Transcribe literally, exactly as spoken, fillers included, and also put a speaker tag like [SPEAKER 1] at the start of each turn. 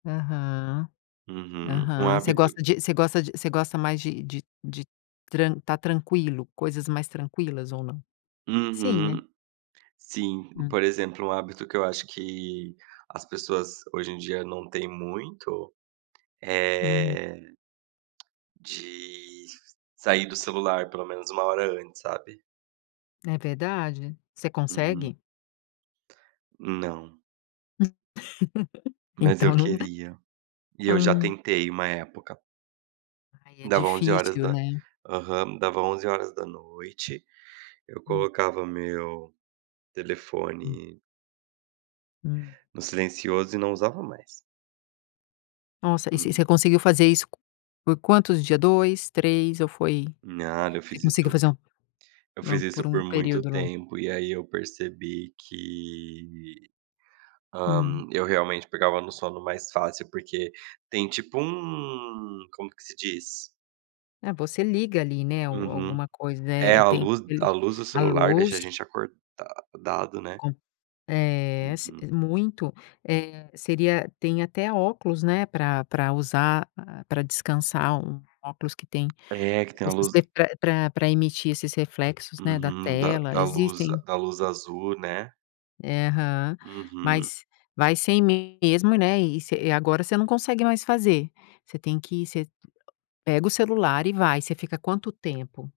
[SPEAKER 1] Aham,
[SPEAKER 2] Uhum, um
[SPEAKER 1] aham. Você
[SPEAKER 2] hábito.
[SPEAKER 1] gosta de você gosta de você gosta, mais de de de tran estar tranquilo, coisas mais tranquilas ou não? Sim, né?
[SPEAKER 2] Uhum, sim,
[SPEAKER 1] Hum.
[SPEAKER 2] por exemplo, um hábito que eu acho que as pessoas hoje em dia não têm muito,
[SPEAKER 1] Hum.
[SPEAKER 2] eh, de sair do celular pelo menos, uma hora antes, sabe?
[SPEAKER 1] É verdade, você
[SPEAKER 2] Uhum.
[SPEAKER 1] consegue?
[SPEAKER 2] Não.
[SPEAKER 1] Hum,
[SPEAKER 2] Mas eu
[SPEAKER 1] então não né
[SPEAKER 2] queria. E eu já
[SPEAKER 1] ah.
[SPEAKER 2] tentei uma época.
[SPEAKER 1] Ai é
[SPEAKER 2] Dava onze horas
[SPEAKER 1] difícil,
[SPEAKER 2] da
[SPEAKER 1] né?
[SPEAKER 2] aham, dava onze horas da noite, eu
[SPEAKER 1] Hum.
[SPEAKER 2] colocava meu
[SPEAKER 1] Hum.
[SPEAKER 2] telefone
[SPEAKER 1] Hum.
[SPEAKER 2] no silencioso e não usava mais.
[SPEAKER 1] Nossa, e você
[SPEAKER 2] Hum.
[SPEAKER 1] você conseguiu fazer isso, por quantos dias dois, três ou foi
[SPEAKER 2] Nada, eu
[SPEAKER 1] você
[SPEAKER 2] fiz
[SPEAKER 1] conseguiu
[SPEAKER 2] isso
[SPEAKER 1] fazer um
[SPEAKER 2] eu
[SPEAKER 1] por um
[SPEAKER 2] fiz
[SPEAKER 1] por
[SPEAKER 2] isso
[SPEAKER 1] um
[SPEAKER 2] por muito
[SPEAKER 1] período longo?
[SPEAKER 2] tempo e aí eu percebi que, hã,
[SPEAKER 1] Hum.
[SPEAKER 2] eu realmente pegava no sono mais fácil, porque tem tipo um, como que se diz?
[SPEAKER 1] É você liga ali, né,
[SPEAKER 2] Uhum.
[SPEAKER 1] alguma coisa
[SPEAKER 2] É
[SPEAKER 1] é
[SPEAKER 2] a
[SPEAKER 1] tem
[SPEAKER 2] luz a
[SPEAKER 1] ali,
[SPEAKER 2] luz do
[SPEAKER 1] a
[SPEAKER 2] celular, deixa a
[SPEAKER 1] luz.
[SPEAKER 2] gente acordado né?
[SPEAKER 1] Com eh, s
[SPEAKER 2] Uhum.
[SPEAKER 1] muito, eh, seria tem até óculos, né, pra pra usar, pra descansar, um óculos que tem
[SPEAKER 2] É que tem a luz.
[SPEAKER 1] [unintelligible] pra pra emitir esses reflexos, né, da
[SPEAKER 2] Uhum, da
[SPEAKER 1] tela
[SPEAKER 2] da luz
[SPEAKER 1] existem.
[SPEAKER 2] da luz azul, né?
[SPEAKER 1] Aham,
[SPEAKER 2] Uhum.
[SPEAKER 1] mas vai sem mesmo, né, e ce agora você não consegue mais fazer, você tem que ce pega o celular, e vai você fica quanto tempo?